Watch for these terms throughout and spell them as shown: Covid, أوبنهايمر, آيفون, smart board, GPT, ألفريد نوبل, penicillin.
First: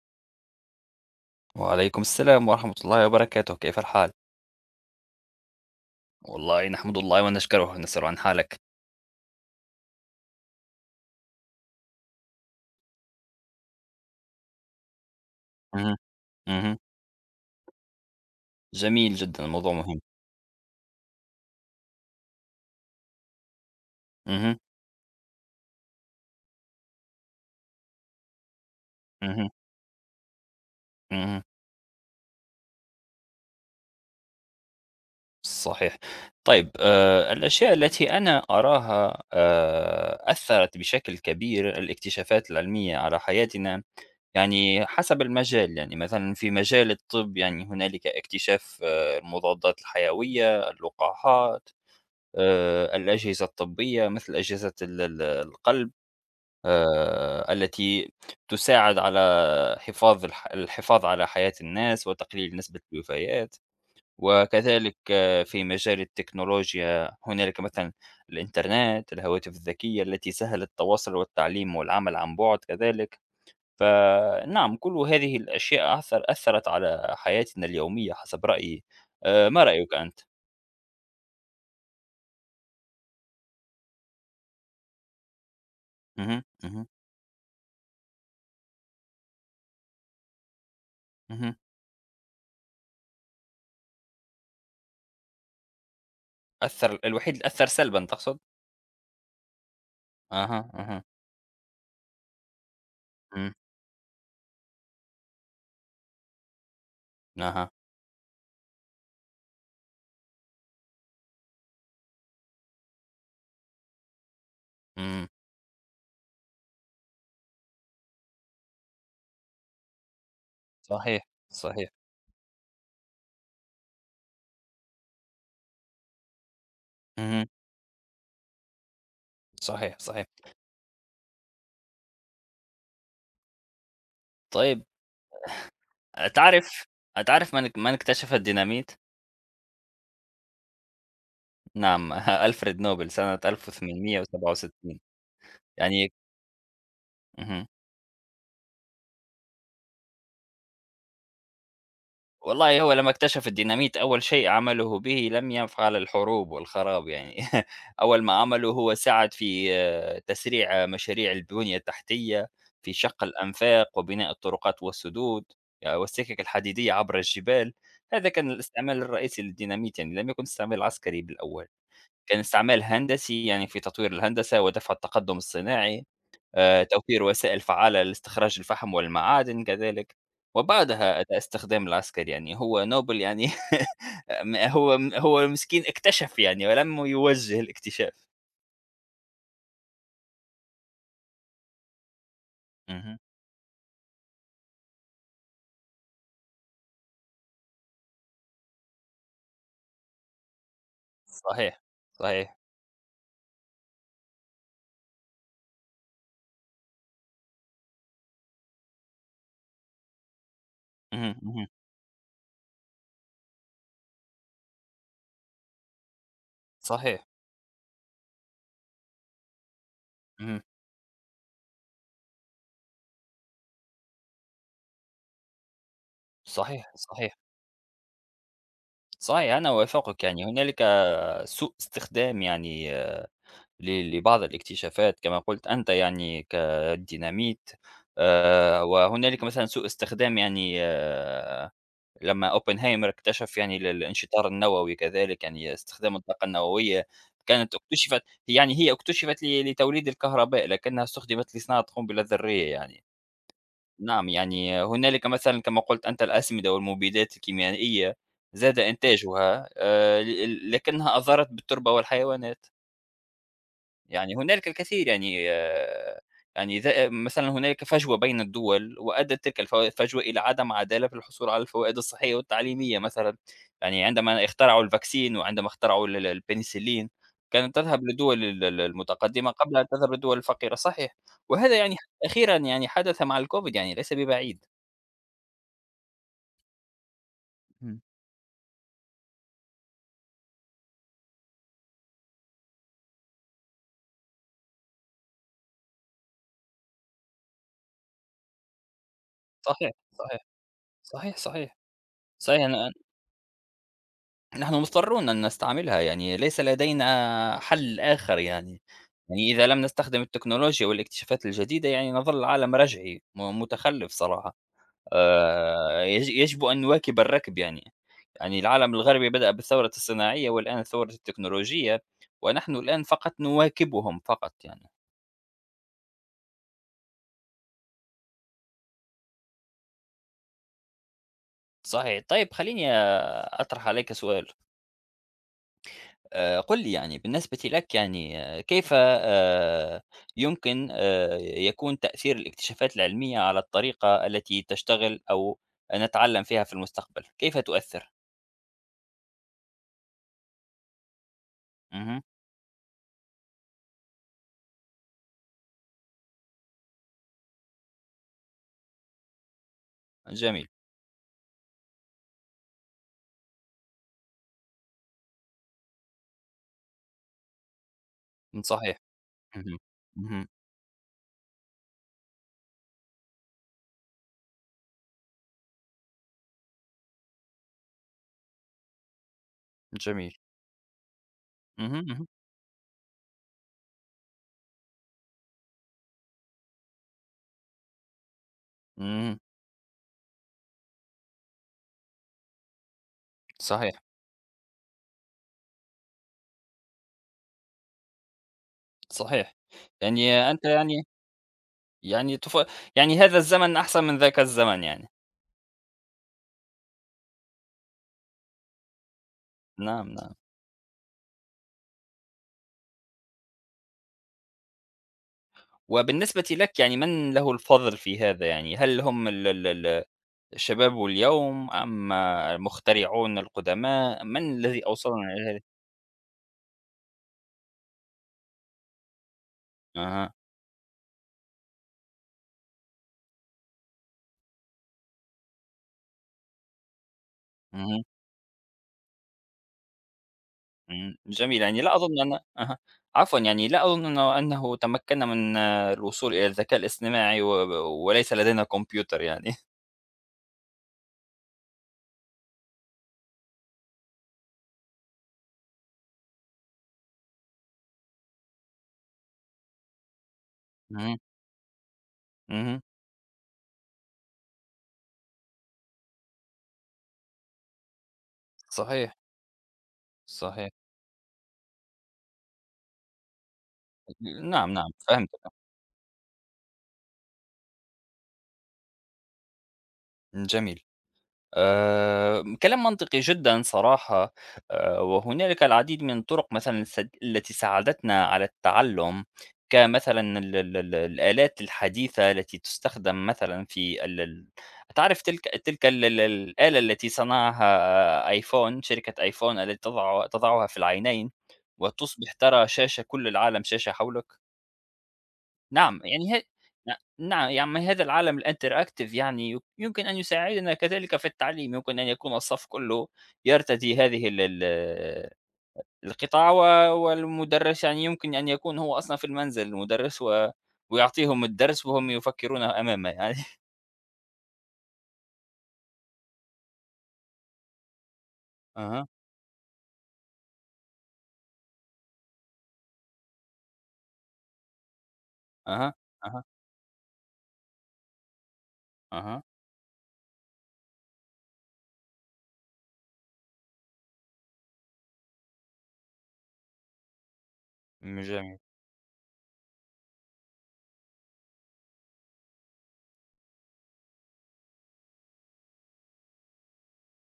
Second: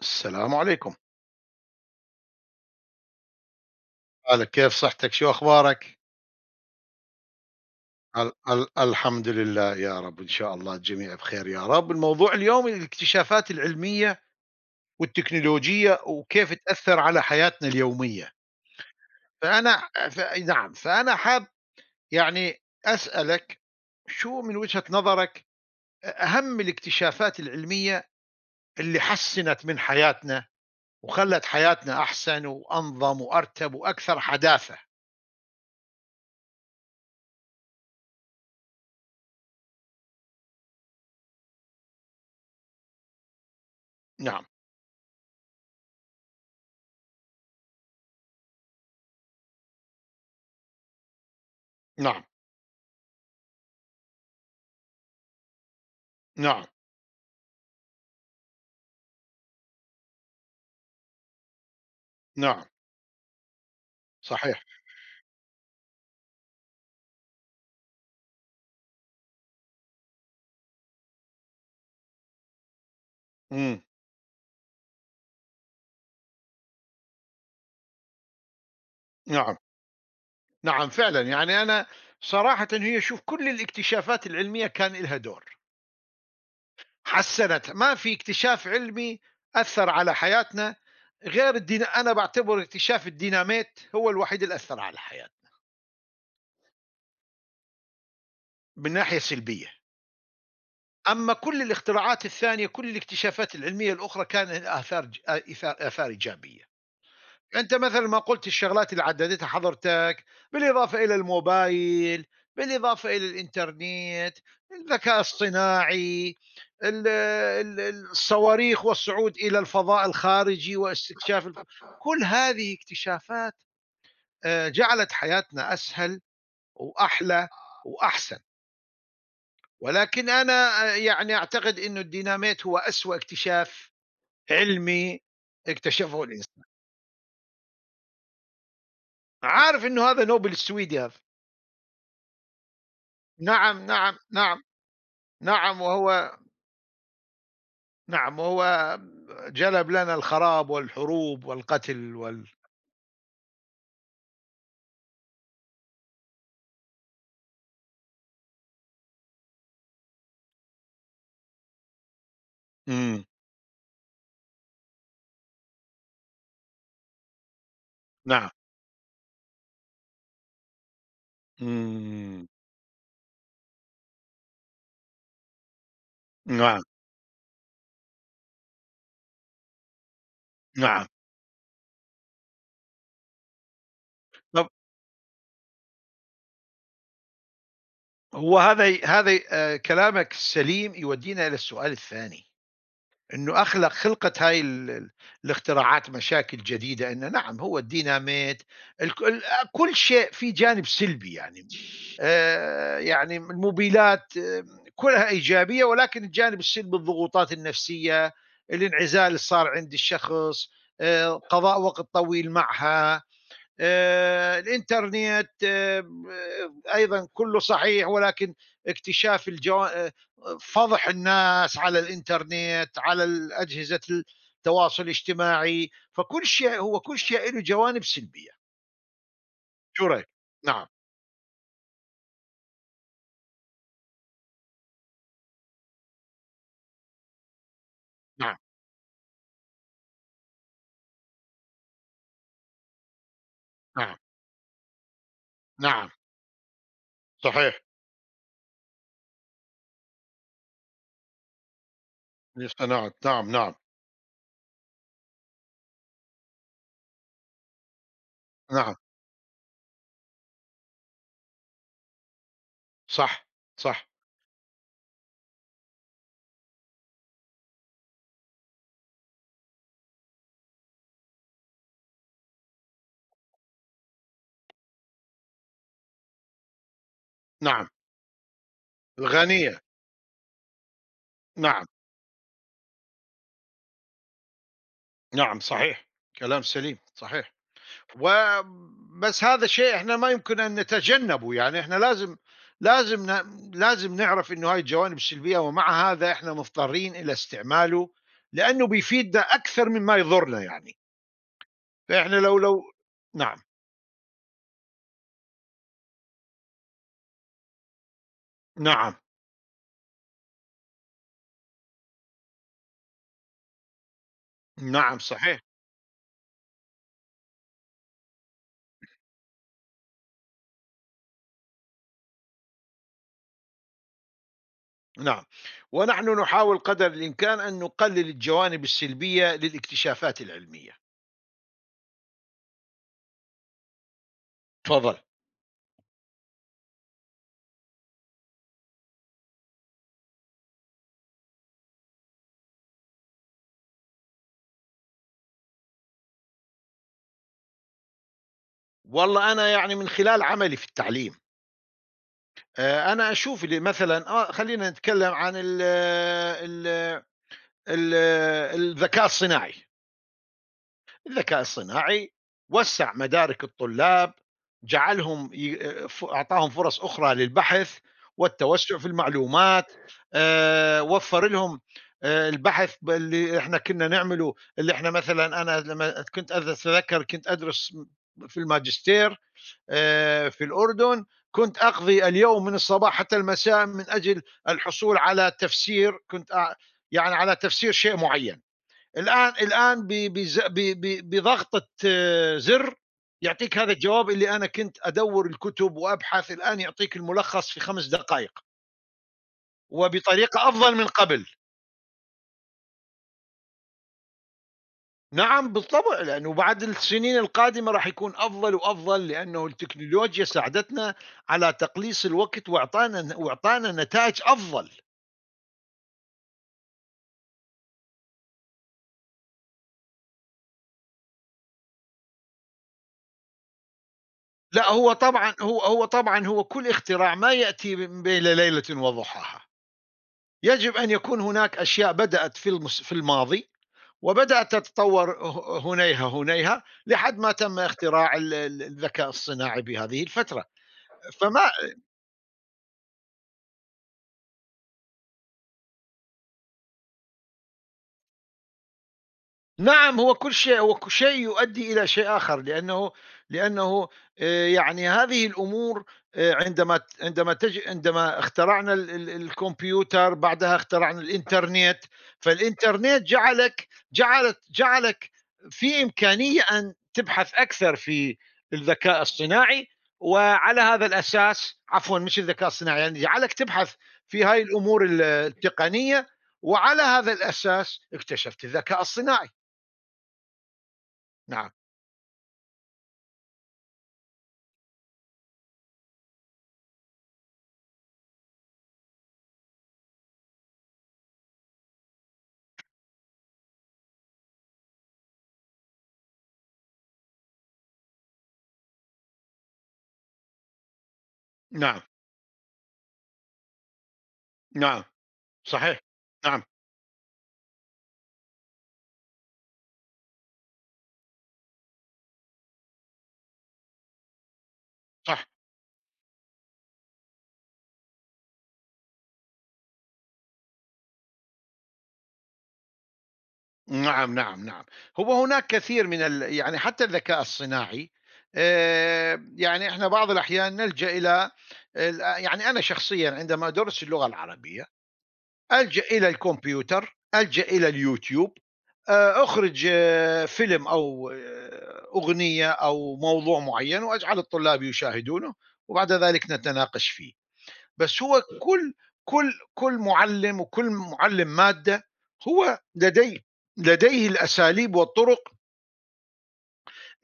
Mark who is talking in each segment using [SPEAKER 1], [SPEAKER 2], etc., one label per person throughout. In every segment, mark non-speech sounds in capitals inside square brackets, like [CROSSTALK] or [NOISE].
[SPEAKER 1] السلام عليكم.
[SPEAKER 2] وعليكم السلام ورحمة الله وبركاته، كيف الحال؟
[SPEAKER 1] قال كيف صحتك؟ شو أخبارك؟
[SPEAKER 2] والله نحمد الله ونشكره، نسأل عن
[SPEAKER 1] ال
[SPEAKER 2] حالك.
[SPEAKER 1] ال الحمد لله، يا رب، إن شاء الله الجميع بخير يا رب. الموضوع اليوم الاكتشافات العلمية
[SPEAKER 2] اهم،
[SPEAKER 1] والتكنولوجية وكيف
[SPEAKER 2] اهم.
[SPEAKER 1] تأثّر على حياتنا اليومية.
[SPEAKER 2] جميل جدًا، موضوع
[SPEAKER 1] فأنا
[SPEAKER 2] مهم.
[SPEAKER 1] ف نعم، فأنا حاب يعني أسألك، شو
[SPEAKER 2] اهم،
[SPEAKER 1] من وجهة نظرك أهم الاكتشافات العلمية اللي
[SPEAKER 2] اهم،
[SPEAKER 1] حسّنت من حياتنا
[SPEAKER 2] اهم.
[SPEAKER 1] وخلّت حياتنا أحسن وأنظم وأرتب وأكثر حداثة؟
[SPEAKER 2] صحيح. طيب، الأشياء التي أنا أراها أثّرت بشكل كبير، الاكتشافات العلمية على حياتنا.
[SPEAKER 1] نعم،
[SPEAKER 2] يعني حسب المجال، يعني مثلًا في مجال الطب يعني هنالك اكتشاف المضادات الحيوية، اللقاحات،
[SPEAKER 1] نعم،
[SPEAKER 2] الأجهزة الطبية مثل أجهزة ال القلب.
[SPEAKER 1] نعم،
[SPEAKER 2] التي تساعد على حفاظ الح الحفاظ على حياة الناس وتقليل
[SPEAKER 1] نعم،
[SPEAKER 2] نسبة الوفيات،
[SPEAKER 1] صحيح.
[SPEAKER 2] وكذلك في مجال التكنولوجيا هنالك مثلًا الإنترنت، الهواتف الذكية التي سهلت التواصل والتعليم والعمل عن بُعد كذلك.
[SPEAKER 1] إمم،
[SPEAKER 2] فنعم، كل هذه الأشياء أثّرت على حياتنا اليومية حسب رأيي.
[SPEAKER 1] نعم،
[SPEAKER 2] ما رأيك أنت؟
[SPEAKER 1] نعم فعلًا. يعني أنا صراحةً هي، شوف، كل الاكتشافات العلمية كان إلها دور،
[SPEAKER 2] اهم، اهم،
[SPEAKER 1] حسّنت. ما في اكتشاف علمي أثّر على حياتنا غير
[SPEAKER 2] اهم.
[SPEAKER 1] الدينا أنا باعتبر اكتشاف الديناميت هو الوحيد اللي أثّر على الحياة
[SPEAKER 2] الوحيد اللي أثّر سلبًا تقصد؟
[SPEAKER 1] من ناحية سلبية،
[SPEAKER 2] أها، أها.
[SPEAKER 1] أمّا كل الاختراعات الثانية، كل
[SPEAKER 2] إمم.
[SPEAKER 1] الاكتشافات العلمية الأخرى كان لها آثار ج آ إثا آثار إيجابية.
[SPEAKER 2] أها.
[SPEAKER 1] أنت مثل ما قُلت الشغلات اللي عدّدتها حضرتك، بالإضافة إلى الموبايل، بالإضافة إلى الإنترنت، الذكاء
[SPEAKER 2] إمم.
[SPEAKER 1] الصناعي، الصواريخ والصعود إلى الفضاء الخارجي
[SPEAKER 2] صحيح،
[SPEAKER 1] واستكشاف
[SPEAKER 2] صحيح.
[SPEAKER 1] كل هذه اكتشافات جعلت حياتنا أسهل
[SPEAKER 2] اهم.
[SPEAKER 1] وأحلى وأحسن.
[SPEAKER 2] صحيح، صحيح.
[SPEAKER 1] ولكن أنا يعني أعتقد إنه الديناميت هو أسوأ اكتشاف
[SPEAKER 2] طيب،
[SPEAKER 1] علمي اكتشفه الإنسان.
[SPEAKER 2] تعرف، تعرف من اكتشف الديناميت؟
[SPEAKER 1] عارف إنه هذا نوبل السويدي هذا.
[SPEAKER 2] نعم، [LAUGHS] ألفريد نوبل سنة
[SPEAKER 1] نعم، نعم، نعم،
[SPEAKER 2] 1867.
[SPEAKER 1] نعم،
[SPEAKER 2] يعني
[SPEAKER 1] وهو
[SPEAKER 2] اهم.
[SPEAKER 1] نعم، وهو جلب لنا الخراب والحروب والقتل
[SPEAKER 2] والله هو لمّا اكتشف الديناميت أول شيء عمله به لم يفعل الحروب والخراب يعني. [LAUGHS] أول ما عمله هو ساعد في تسريع مشاريع البنية التحتية، في شق
[SPEAKER 1] إمم،
[SPEAKER 2] الأنفاق وبناء الطرقات والسدود، يعني والسكك الحديدية عبر الجبال. هذا كان
[SPEAKER 1] نعم،
[SPEAKER 2] الاستعمال الرئيسي للديناميت، يعني لم يكن استعمال عسكري بالأول، كان
[SPEAKER 1] إمم،
[SPEAKER 2] استعمال هندسي يعني في تطوير الهندسة ودفع التقدم الصناعي.
[SPEAKER 1] نعم،
[SPEAKER 2] توفير وسائل فعّالة لاستخراج الفحم والمعادن كذلك.
[SPEAKER 1] نعم،
[SPEAKER 2] وبعدها أتى استخدام العسكر، يعني هو نوبل يعني [LAUGHS] م
[SPEAKER 1] طب
[SPEAKER 2] هو م هو مسكين اكتشف يعني ولم يوجّه الاكتشاف.
[SPEAKER 1] هو هذا ي هذا ي كلامك السليم يودينا إلى السؤال الثاني.
[SPEAKER 2] اهم.
[SPEAKER 1] إنه خلقت هاي ال ال الاختراعات مشاكل جديدة؟ إنه نعم، هو الديناميت، الك ال آه، كل شيء فيه جانب سلبي يعني.
[SPEAKER 2] صحيح، صحيح.
[SPEAKER 1] يعني الموبيلات، كلها إيجابية، ولكن الجانب السلبي: الضغوطات النفسية، الانعزال الصار عند الشخص،
[SPEAKER 2] اهم، اهم.
[SPEAKER 1] قضاء وقت طويل معها. الانترنت
[SPEAKER 2] صحيح.
[SPEAKER 1] ايضا كله صحيح، ولكن اكتشاف الجو... آه،
[SPEAKER 2] اهم.
[SPEAKER 1] فضح الناس على الانترنت، على اجهزه التواصل الاجتماعي. فكل شيء
[SPEAKER 2] صحيح،
[SPEAKER 1] هو كل
[SPEAKER 2] صحيح.
[SPEAKER 1] شيء له جوانب سلبيه.
[SPEAKER 2] صحيح، أنا
[SPEAKER 1] شو
[SPEAKER 2] أوافقك،
[SPEAKER 1] رايك؟
[SPEAKER 2] يعني هنالك
[SPEAKER 1] نعم،
[SPEAKER 2] سوء استخدام يعني لبعض الاكتشافات كما قُلت أنت يعني كالديناميت.
[SPEAKER 1] نعم،
[SPEAKER 2] وهنالك مثلًا سوء استخدام يعني لمّا أوبنهايمر اكتشف يعني
[SPEAKER 1] نعم،
[SPEAKER 2] الانشطار النووي كذلك، يعني
[SPEAKER 1] نعم،
[SPEAKER 2] استخدام الطاقة النووية. كانت
[SPEAKER 1] صحيح.
[SPEAKER 2] اُكتشفت، يعني هي اُكتشفت لتوليد الكهرباء، لكنها استخدمت لصناعة قنبلة ذرية يعني.
[SPEAKER 1] للصناعة نعم، نعم،
[SPEAKER 2] نعم، يعني هنالك مثلًا كما قُلت أنت الأسمدة والمبيدات الكيميائية زاد
[SPEAKER 1] نعم، نعم.
[SPEAKER 2] إنتاجها، ل لكنها أضرت بالتربة والحيوانات.
[SPEAKER 1] صح، صح،
[SPEAKER 2] يعني هنالك الكثير يعني يعني ذا مثلًا هنالك فجوة بين الدول، وأدت تلك الفجوة إلى عدم عدالة في الحصول على الفوائد الصحية والتعليمية مثلًا. يعني عندما اخترعوا الفاكسين، وعندما اخترعوا ال الpenicillin كانت
[SPEAKER 1] نعم،
[SPEAKER 2] تذهب للدول ال المتقدمة قبل
[SPEAKER 1] الغنية،
[SPEAKER 2] أن تذهب للدول الفقيرة، صحيح. وهذا
[SPEAKER 1] نعم،
[SPEAKER 2] يعني أخيرًا يعني حدث مع الCovid يعني ليس ببعيد.
[SPEAKER 1] نعم، صحيح، كلام سليم صحيح.
[SPEAKER 2] إمم.
[SPEAKER 1] و بس هذا شيء إحنا ما يمكن أن نتجنّبه. يعني إحنا لازم، لازم ن لازم نعرف إنه هاي الجوانب السلبية، ومع هذا إحنا مضطرين إلى استعماله، لأنه بيفيدنا أكثر
[SPEAKER 2] صحيح،
[SPEAKER 1] مما
[SPEAKER 2] صحيح،
[SPEAKER 1] يضُرنا يعني.
[SPEAKER 2] صحيح، صحيح.
[SPEAKER 1] فإحنا لو
[SPEAKER 2] صحيح،
[SPEAKER 1] لو
[SPEAKER 2] أنا،
[SPEAKER 1] نعم،
[SPEAKER 2] نحن مضطرون أن نستعملها، يعني ليس لدينا حل آخر يعني.
[SPEAKER 1] نعم،
[SPEAKER 2] يعني إذا لم نستخدم التكنولوجيا والاكتشافات الجديدة، يعني نظل العالم رجعي متخلف صراحة.
[SPEAKER 1] نعم صحيح،
[SPEAKER 2] يج يجب أن نواكب الركب يعني. يعني العالم الغربي بدأ بالثورة الصناعية والآن الثورة التكنولوجية، ونحن الآن فقط نواكبهم فقط يعني.
[SPEAKER 1] نعم. ونحن نحاول قدر الإمكان أن نقلّل الجوانب السلبية للاكتشافات العلمية.
[SPEAKER 2] صحيح. طيب، خلّيني أطرح عليك سؤال.
[SPEAKER 1] تفضّل.
[SPEAKER 2] قُل لي، يعني بالنسبة لك يعني كيف يمكن يكون تأثير الاكتشافات العلمية على الطريقة التي تشتغل أو نتعلم فيها في المستقبل؟ كيف تؤثر؟
[SPEAKER 1] والله أنا يعني من خلال عملي في التعليم
[SPEAKER 2] اهم.
[SPEAKER 1] أنا أشوف اللي مثلًا، خلّينا نتكلّم عن ال ال ال الذكاء الصناعي.
[SPEAKER 2] جميل.
[SPEAKER 1] الذكاء الصناعي وسّع مدارك الطلاب، جعلهم ي ف أعطاهم فرص أخرى للبحث
[SPEAKER 2] صحيح.
[SPEAKER 1] والتوسّع في
[SPEAKER 2] اهم،
[SPEAKER 1] المعلومات.
[SPEAKER 2] اهم.
[SPEAKER 1] وفّر لهم، البحث اللي إحنا كنّا نعمله. اللي إحنا مثلًا، أنا لمّا كنت أتذكّر كنت أدرس في الماجستير،
[SPEAKER 2] جميل.
[SPEAKER 1] في الأردن، كنت
[SPEAKER 2] اهم، اهم.
[SPEAKER 1] أقضي اليوم من الصباح حتى المساء من أجل الحصول على تفسير. يعني على تفسير شيء معين.
[SPEAKER 2] إمم.
[SPEAKER 1] الآن، بضغطة زر، يعطيك هذا
[SPEAKER 2] صحيح،
[SPEAKER 1] الجواب اللي أنا كنت أدور الكتب وأبحث. الآن يعطيك الملخص في 5 دقائق
[SPEAKER 2] صحيح. يعني أنت،
[SPEAKER 1] وبطريقة أفضل
[SPEAKER 2] يعني،
[SPEAKER 1] من قبل.
[SPEAKER 2] يعني، يعني هذا الزمن أحسن من ذاك الزمن يعني.
[SPEAKER 1] نعم بالطبع، لأنه بعد السنين القادمة راح يكون أفضل وأفضل، لأنه
[SPEAKER 2] نعم، نعم.
[SPEAKER 1] التكنولوجيا ساعدتنا على تقليص الوقت وأعطانا نتائج أفضل.
[SPEAKER 2] وبالنسبة لك يعني من له الفضل في هذا يعني؟ هل هم ال ال ال شباب اليوم أم المخترعون القدماء؟ من الذي
[SPEAKER 1] لأ، هو
[SPEAKER 2] أوصلنا إلى
[SPEAKER 1] طبعًا،
[SPEAKER 2] هذه؟
[SPEAKER 1] هو كل اختراع ما يأتي بين ليلة وضحاها.
[SPEAKER 2] أها.
[SPEAKER 1] يجب أن يكون هناك أشياء بدأت في الماضي، وبدأت تتطور هنيها هنيها لحد ما تم
[SPEAKER 2] اهم.
[SPEAKER 1] اختراع ال ال الذكاء الصناعي بهذه الفترة.
[SPEAKER 2] إمم،
[SPEAKER 1] فما
[SPEAKER 2] جميل. يعني لا أظن أن، أها، عفوًا، يعني لا أظن أنه تمكنا من الوصول إلى الذكاء الاصطناعي، و وليس لدينا كمبيوتر يعني.
[SPEAKER 1] نعم، هو كل شيء، هو ك شيء يؤدي إلى شيء آخر. لأنه يعني هذه الأمور، عندما ت عندما تج عندما اخترعنا ال ال الكمبيوتر، بعدها
[SPEAKER 2] اهم،
[SPEAKER 1] اخترعنا الإنترنت.
[SPEAKER 2] اهم.
[SPEAKER 1] فالإنترنت جعلك في إمكانية أن تبحث أكثر في
[SPEAKER 2] صحيح،
[SPEAKER 1] الذكاء الصناعي،
[SPEAKER 2] صحيح.
[SPEAKER 1] وعلى هذا الأساس، عفوًا، مش الذكاء الصناعي، يعني جعلك تبحث في هاي
[SPEAKER 2] نعم، نعم،
[SPEAKER 1] الأمور
[SPEAKER 2] فهمتك.
[SPEAKER 1] التقنية، وعلى هذا الأساس اكتشفت الذكاء الصناعي.
[SPEAKER 2] جميل.
[SPEAKER 1] نعم،
[SPEAKER 2] كلام منطقي جدًا صراحة. وهنالك العديد من الطرق مثلًا التي ساعدتنا على التعلم، كمثلًا ال ال ال الآلات الحديثة التي تستخدم مثلًا في ال ال تعرف، تلك ال الآلة التي صنعها آيفون، شركة آيفون، التي تضعها في العينين،
[SPEAKER 1] نعم،
[SPEAKER 2] وتصبح ترى شاشة كل العالم، شاشة حولك؟
[SPEAKER 1] نعم، صحيح،
[SPEAKER 2] نعم، يعني ه،
[SPEAKER 1] نعم،
[SPEAKER 2] نعم، يعني هذا العالم الinteractive يعني يمكن أن يساعدنا كذلك في التعليم، يمكن أن يكون الصف كله يرتدي هذه ال ال
[SPEAKER 1] صح،
[SPEAKER 2] القطاع، و والمدرس يعني يمكن أن يكون هو أصلًا في المنزل، المدرس و ويعطيهم الدرس وهم يفكرون أمامه يعني.
[SPEAKER 1] نعم، نعم، نعم، هو هناك كثير من يعني حتى الذكاء الصناعي،
[SPEAKER 2] [LAUGHS] أها،
[SPEAKER 1] يعني إحنا بعض الأحيان نلجأ إلى يعني أنا شخصيًا عندما أدرس اللغة العربية،
[SPEAKER 2] أها،
[SPEAKER 1] ألجأ إلى
[SPEAKER 2] أها،
[SPEAKER 1] الكمبيوتر، ألجأ إلى اليوتيوب،
[SPEAKER 2] أها.
[SPEAKER 1] أخرج فيلم، أو أغنية، أو موضوع معين، وأجعل الطلاب يشاهدونه، وبعد ذلك نتناقش فيه. بس هو،
[SPEAKER 2] جميل.
[SPEAKER 1] كل مُعلِّم، وكل مُعلِّم مادة، هو لديه، الأساليب والطُرق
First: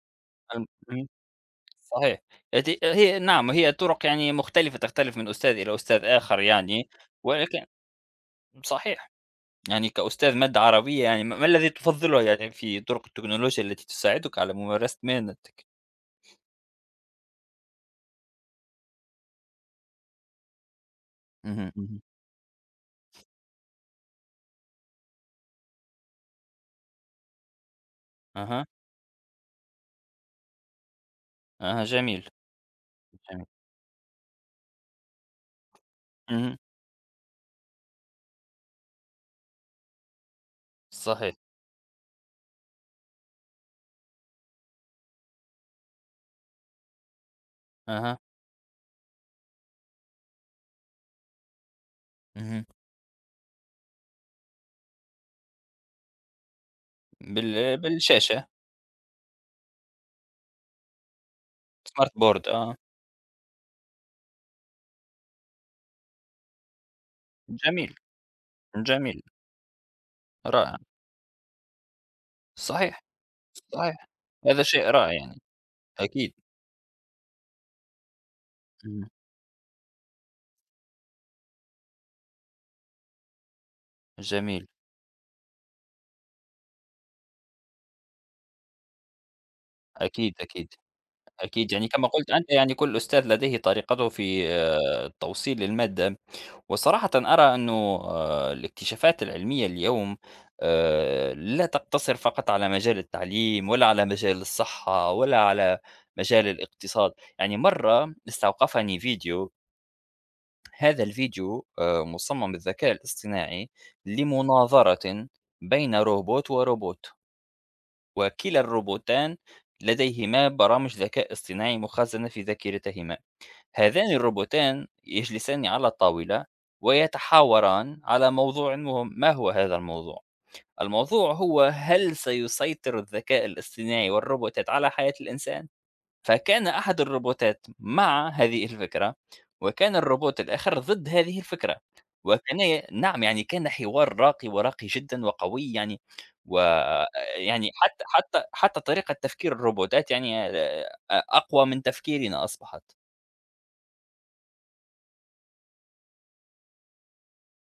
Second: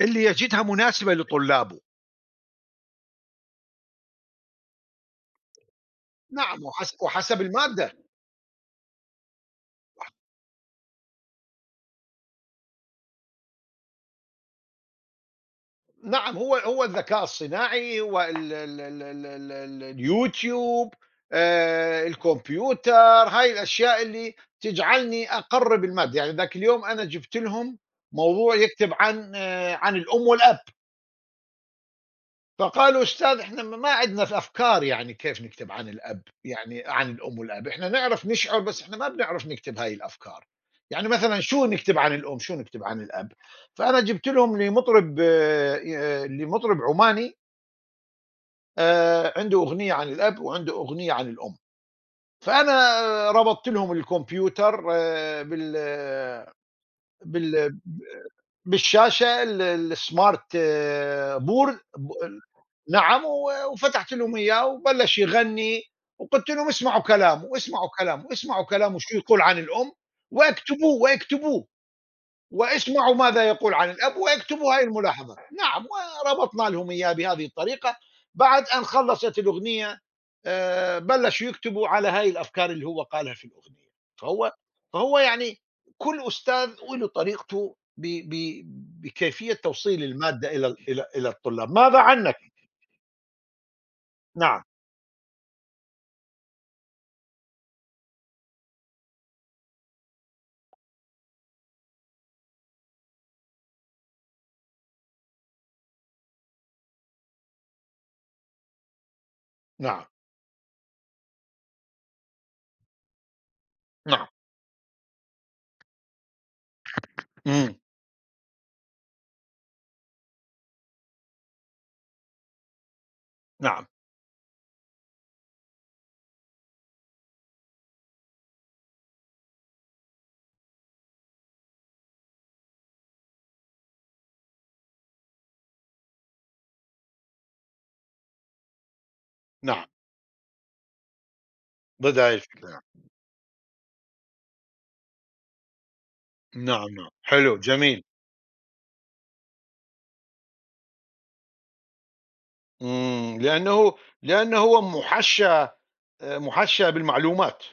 [SPEAKER 1] اللي يجدها
[SPEAKER 2] امم. اهم.
[SPEAKER 1] مناسبة لطلابه.
[SPEAKER 2] صحيح. هذه هي، نعم، هي طرق يعني مختلفة، تختلف من أستاذ إلى أستاذ آخر
[SPEAKER 1] نعم،
[SPEAKER 2] يعني،
[SPEAKER 1] وحسب
[SPEAKER 2] ولكن
[SPEAKER 1] المادة.
[SPEAKER 2] صحيح. يعني كأستاذ مادة عربية، يعني ما الذي تفضله يعني في طرق التكنولوجيا التي تساعدك على ممارسة مهنتك؟
[SPEAKER 1] نعم، هو الذكاء الصناعي، هو ال ال ال ال ال ال الYouTube،
[SPEAKER 2] اهم. اهم.
[SPEAKER 1] الكمبيوتر، هاي الأشياء اللي تجعلني أقرِّب المادة. يعني ذاك اليوم أنا جِبت لهم موضوع
[SPEAKER 2] أها.
[SPEAKER 1] يكتب عن الأم والأب.
[SPEAKER 2] أها، جميل.
[SPEAKER 1] فقالوا: "أستاذ،
[SPEAKER 2] جميل.
[SPEAKER 1] إحنا ما عندنا في أفكار، يعني كيف نكتب عن الأب،
[SPEAKER 2] اهم.
[SPEAKER 1] يعني عن الأم والأب. إحنا نعرف نشعر، بس إحنا ما بنعرف نكتب هاي الأفكار. يعني
[SPEAKER 2] صحيح.
[SPEAKER 1] مثلًا شو نكتب عن الأم، شو نكتب عن الأب؟" فأنا جبت لهم لمطرب عماني
[SPEAKER 2] أها.
[SPEAKER 1] عنده أغنية عن الأب وعنده أغنية عن الأم.
[SPEAKER 2] اهم.
[SPEAKER 1] فأنا ربطت لهم الكمبيوتر بال
[SPEAKER 2] بالشاشة
[SPEAKER 1] بالشاشة الsmart board
[SPEAKER 2] smart board،
[SPEAKER 1] نعم. و وفتحت لهم إياه وبلش يغني. وقُلت لهم: "اسمعوا كلامه، اسمعوا
[SPEAKER 2] جميل،
[SPEAKER 1] كلامه، اسمعوا كلامه، شو
[SPEAKER 2] جميل،
[SPEAKER 1] يقول عن الأم؟
[SPEAKER 2] رائع.
[SPEAKER 1] واكتبوه، واكتبوه.
[SPEAKER 2] صحيح،
[SPEAKER 1] واسمعوا ماذا يقول عن
[SPEAKER 2] صحيح.
[SPEAKER 1] الأب
[SPEAKER 2] هذا
[SPEAKER 1] واكتبوا
[SPEAKER 2] شيء
[SPEAKER 1] هاي
[SPEAKER 2] رائع
[SPEAKER 1] الملاحظة."
[SPEAKER 2] يعني،
[SPEAKER 1] نعم.
[SPEAKER 2] أكيد.
[SPEAKER 1] وربطنا لهم إياه بهذه الطريقة، بعد أن
[SPEAKER 2] اهم،
[SPEAKER 1] خلصت الأغنية، بلشوا يكتبوا على هاي الأفكار اللي هو قالها في الأغنية. فهو
[SPEAKER 2] جميل.
[SPEAKER 1] فهو يعني كل أستاذ وله طريقته ب ب بكيفية توصيل
[SPEAKER 2] أكيد،
[SPEAKER 1] المادة إلى
[SPEAKER 2] أكيد،
[SPEAKER 1] الطلاب.
[SPEAKER 2] أكيد. يعني
[SPEAKER 1] ماذا
[SPEAKER 2] كما قلت
[SPEAKER 1] عنك؟
[SPEAKER 2] أنت، يعني كل أستاذ لديه طريقته في
[SPEAKER 1] نعم،
[SPEAKER 2] توصيل المادة. وصراحةً أرى إنه الاكتشافات العلمية اليوم لا تقتصر فقط على مجال التعليم، ولا على مجال الصحة، ولا على مجال الاقتصاد. يعني مرّة استوقفني فيديو،
[SPEAKER 1] نعم،
[SPEAKER 2] هذا الفيديو مُصمم بالذكاء الاصطناعي
[SPEAKER 1] نعم،
[SPEAKER 2] لمناظرة بين روبوت وروبوت،
[SPEAKER 1] مم،
[SPEAKER 2] وكلا الروبوتان لديهما برامج ذكاء اصطناعي مخزنة في ذاكرتهما.
[SPEAKER 1] نعم،
[SPEAKER 2] هذان الروبوتان يجلسان على الطاولة ويتحاوران على موضوع مهم. ما هو هذا الموضوع؟ الموضوع هو: هل سيسيطر الذكاء الاصطناعي والروبوتات على حياة الإنسان؟ فكان أحد الروبوتات مع هذه الفكرة،
[SPEAKER 1] نعم،
[SPEAKER 2] وكان الروبوت الآخر ضد هذه الفكرة.
[SPEAKER 1] ضد هاي
[SPEAKER 2] وكان،
[SPEAKER 1] الفكرة، نعم،
[SPEAKER 2] نعم، يعني كان حوار راقي، وراقي جدا وقوي يعني،
[SPEAKER 1] نعم، نعم. حلو،
[SPEAKER 2] ويعني
[SPEAKER 1] جميل.
[SPEAKER 2] حتى طريقة تفكير الروبوتات يعني أقوى من تفكيرنا أصبحت.
[SPEAKER 1] مم، لأنه، هو محشى مُحشّى بالمعلومات.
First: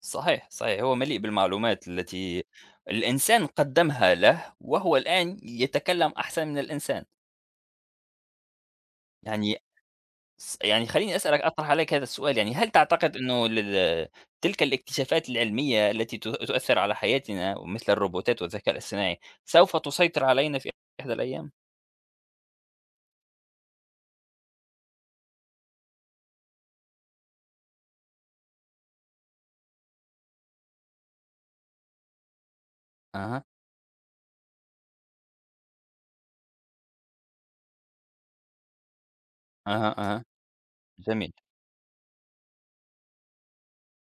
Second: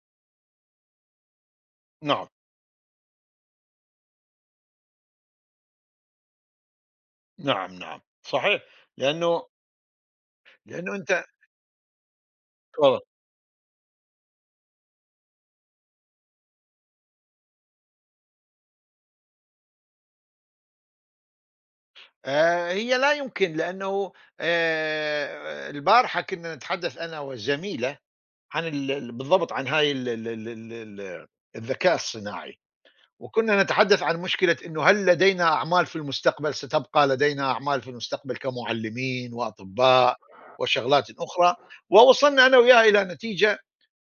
[SPEAKER 2] صحيح، صحيح، هو مليء بالمعلومات
[SPEAKER 1] نعم،
[SPEAKER 2] التي الإنسان قدّمها له، وهو الآن يتكلّم أحسن من الإنسان.
[SPEAKER 1] نعم، نعم، صحيح، لأنه،
[SPEAKER 2] يعني يعني
[SPEAKER 1] لأنه
[SPEAKER 2] خلّيني
[SPEAKER 1] أنت،
[SPEAKER 2] أسألك، أطرح عليك هذا السؤال يعني، هل
[SPEAKER 1] تفضل.
[SPEAKER 2] تعتقد إنه تلك الاكتشافات العلمية التي تؤثّر على حياتنا مثل الروبوتات والذكاء الاصطناعي، سوف تسيطر علينا في إحدى الأيام؟
[SPEAKER 1] هي لا يمكن، لأنه البارحة كنا نتحدث أنا والزميلة عن ال ال بالضبط عن هاي ال ال ال ال ال الذكاء الصناعي،
[SPEAKER 2] أها،
[SPEAKER 1] وكنا نتحدث عن مشكلة، إنه هل لدينا أعمال في المستقبل، ستبقى لدينا أعمال في المستقبل كمُعلّمين
[SPEAKER 2] أها،
[SPEAKER 1] وأطباء
[SPEAKER 2] أها.
[SPEAKER 1] وشغلاتٍ
[SPEAKER 2] جميل.
[SPEAKER 1] أخرى؟ ووصلنا أنا وياها إلى نتيجة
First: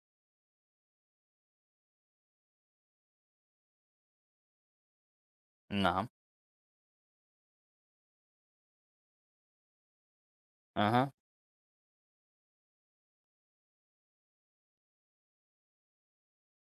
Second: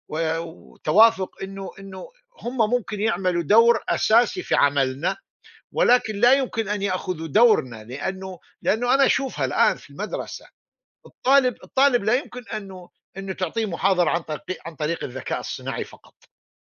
[SPEAKER 1] و وتوافق إنه، هم ممكن يعملوا دور أساسي في عملنا،
[SPEAKER 2] نعم.
[SPEAKER 1] ولكن لا يمكن أن يأخذوا دورنا. لأنه، أنا أشوفها الآن في المدرسة،
[SPEAKER 2] أها،
[SPEAKER 1] الطالب لا يمكن أنه تعطيه محاضرة عن طريق الذكاء الصناعي فقط.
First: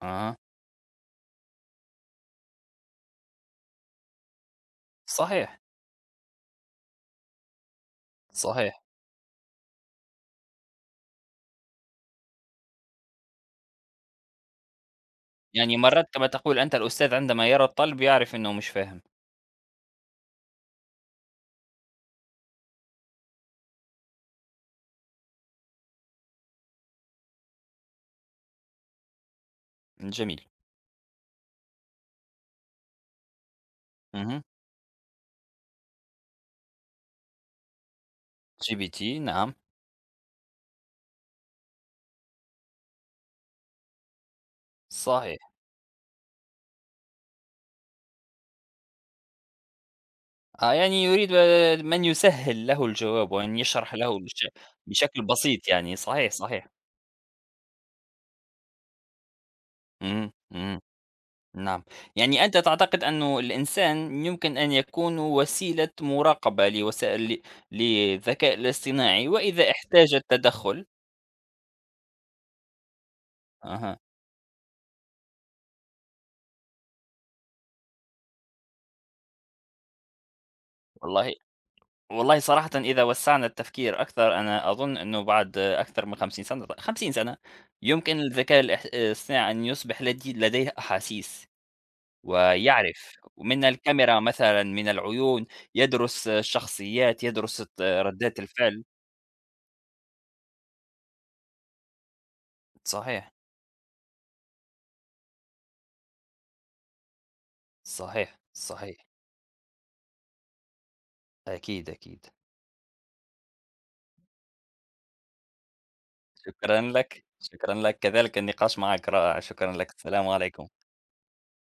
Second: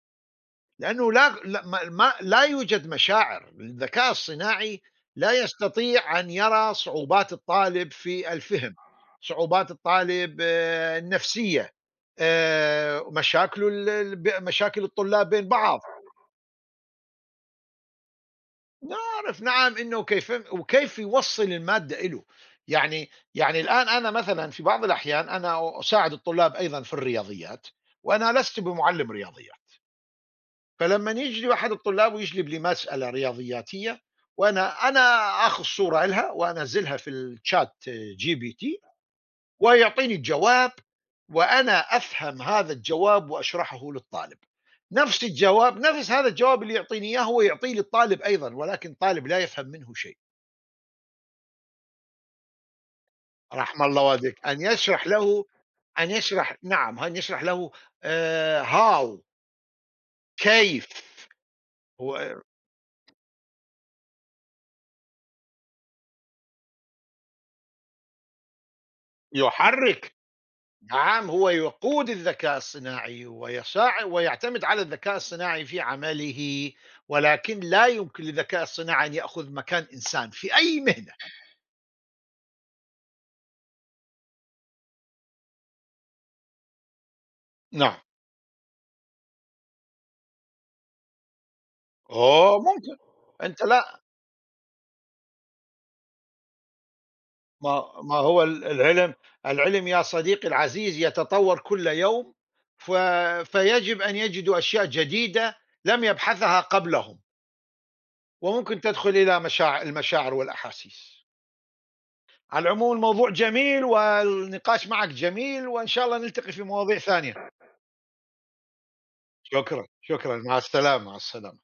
[SPEAKER 2] أها.
[SPEAKER 1] لأنه، لا لا ما ما لا يوجد مشاعر. الذكاء الصناعي لا
[SPEAKER 2] صحيح،
[SPEAKER 1] يستطيع أن يرى صعوبات الطالب في الفهم،
[SPEAKER 2] صحيح.
[SPEAKER 1] صعوبات الطالب النفسية، مشاكله ال ال ب مشاكل الطلاب بين
[SPEAKER 2] يعني
[SPEAKER 1] بعض.
[SPEAKER 2] مرّات كما تقول أنت الأستاذ عندما يرى الطالب يعرف أنه مش فاهم.
[SPEAKER 1] نعرف، نعم، إنه كيف وكيف يوصّل المادة إله. يعني الآن أنا مثلًا في بعض الأحيان أنا أساعد الطلاب أيضًا في الرياضيات، وأنا لست بمُعلِّم رياضيات.
[SPEAKER 2] جميل.
[SPEAKER 1] فلمّن يجي واحد الطلاب ويجلب لي مسألة رياضياتية،
[SPEAKER 2] اهم.
[SPEAKER 1] وأنا آخذ صورة لها وأنزّلها في الchat GPT،
[SPEAKER 2] GPT، نعم.
[SPEAKER 1] ويعطيني الجواب، وأنا أفهم هذا الجواب وأشرحه للطالب.
[SPEAKER 2] صحيح.
[SPEAKER 1] نفس هذا الجواب اللي يعطيني إياه، هو يعطيه للطالب أيضًا، ولكن الطالب لا يفهم منه شيء.
[SPEAKER 2] يعني يريد من يسهّل له الجواب وأن
[SPEAKER 1] رحم
[SPEAKER 2] يشرح
[SPEAKER 1] الله
[SPEAKER 2] له
[SPEAKER 1] والديك، أن يشرح
[SPEAKER 2] بشكل
[SPEAKER 1] له،
[SPEAKER 2] بسيط يعني.
[SPEAKER 1] أن
[SPEAKER 2] صحيح،
[SPEAKER 1] يشرح
[SPEAKER 2] صحيح.
[SPEAKER 1] نعم، أن يشرح له، how،
[SPEAKER 2] إمم، إمم.
[SPEAKER 1] كيف.
[SPEAKER 2] نعم.
[SPEAKER 1] هو
[SPEAKER 2] يعني أنت تعتقد أنه الإنسان يمكن أن يكون وسيلة مراقبة لوسائل للذكاء الاصطناعي، وإذا احتاج
[SPEAKER 1] يحرِّك.
[SPEAKER 2] التدخُّل.
[SPEAKER 1] نعم، هو يقود الذكاء الصناعي
[SPEAKER 2] أها.
[SPEAKER 1] ويعتمد على الذكاء الصناعي في عمله، ولكن لا يمكن للذكاء الصناعي أن يأخذ مكان إنسان في أي مهنة.
[SPEAKER 2] والله، والله صراحةً، إذا وسّعنا التفكير أكثر، أنا أظن أنه بعد أكثر من 50 سنة، 50 سنة،
[SPEAKER 1] نعم،
[SPEAKER 2] يمكن للذكاء الاصطناعي أن يصبح لديه أحاسيس.
[SPEAKER 1] آه ممكن،
[SPEAKER 2] ويعرف
[SPEAKER 1] أنت
[SPEAKER 2] من
[SPEAKER 1] لأ،
[SPEAKER 2] الكاميرا مثلًا، من العيون، يدرس الشخصيات، يدرس
[SPEAKER 1] ما
[SPEAKER 2] ردات
[SPEAKER 1] هو
[SPEAKER 2] الفعل.
[SPEAKER 1] العلم. العلم يا صديقي العزيز يتطور كل يوم، ف
[SPEAKER 2] صحيح،
[SPEAKER 1] فيجب أن يجدوا أشياء جديدة لم يبحثها قبلهم،
[SPEAKER 2] صحيح،
[SPEAKER 1] وممكن
[SPEAKER 2] صحيح.
[SPEAKER 1] تدخل إلى المشاعر والأحاسيس.
[SPEAKER 2] أكيد، أكيد.
[SPEAKER 1] على العموم، الموضوع جميل والنقاش معك جميل، وإن شاء الله نلتقي في
[SPEAKER 2] شكرًا
[SPEAKER 1] مواضيع
[SPEAKER 2] لك،
[SPEAKER 1] ثانية.
[SPEAKER 2] شكرًا لك، كذلك النقاش معك رائع. شكرًا
[SPEAKER 1] شكرًا،
[SPEAKER 2] لك، السلام
[SPEAKER 1] شكرًا، مع
[SPEAKER 2] عليكم.
[SPEAKER 1] السلامة، مع السلامة.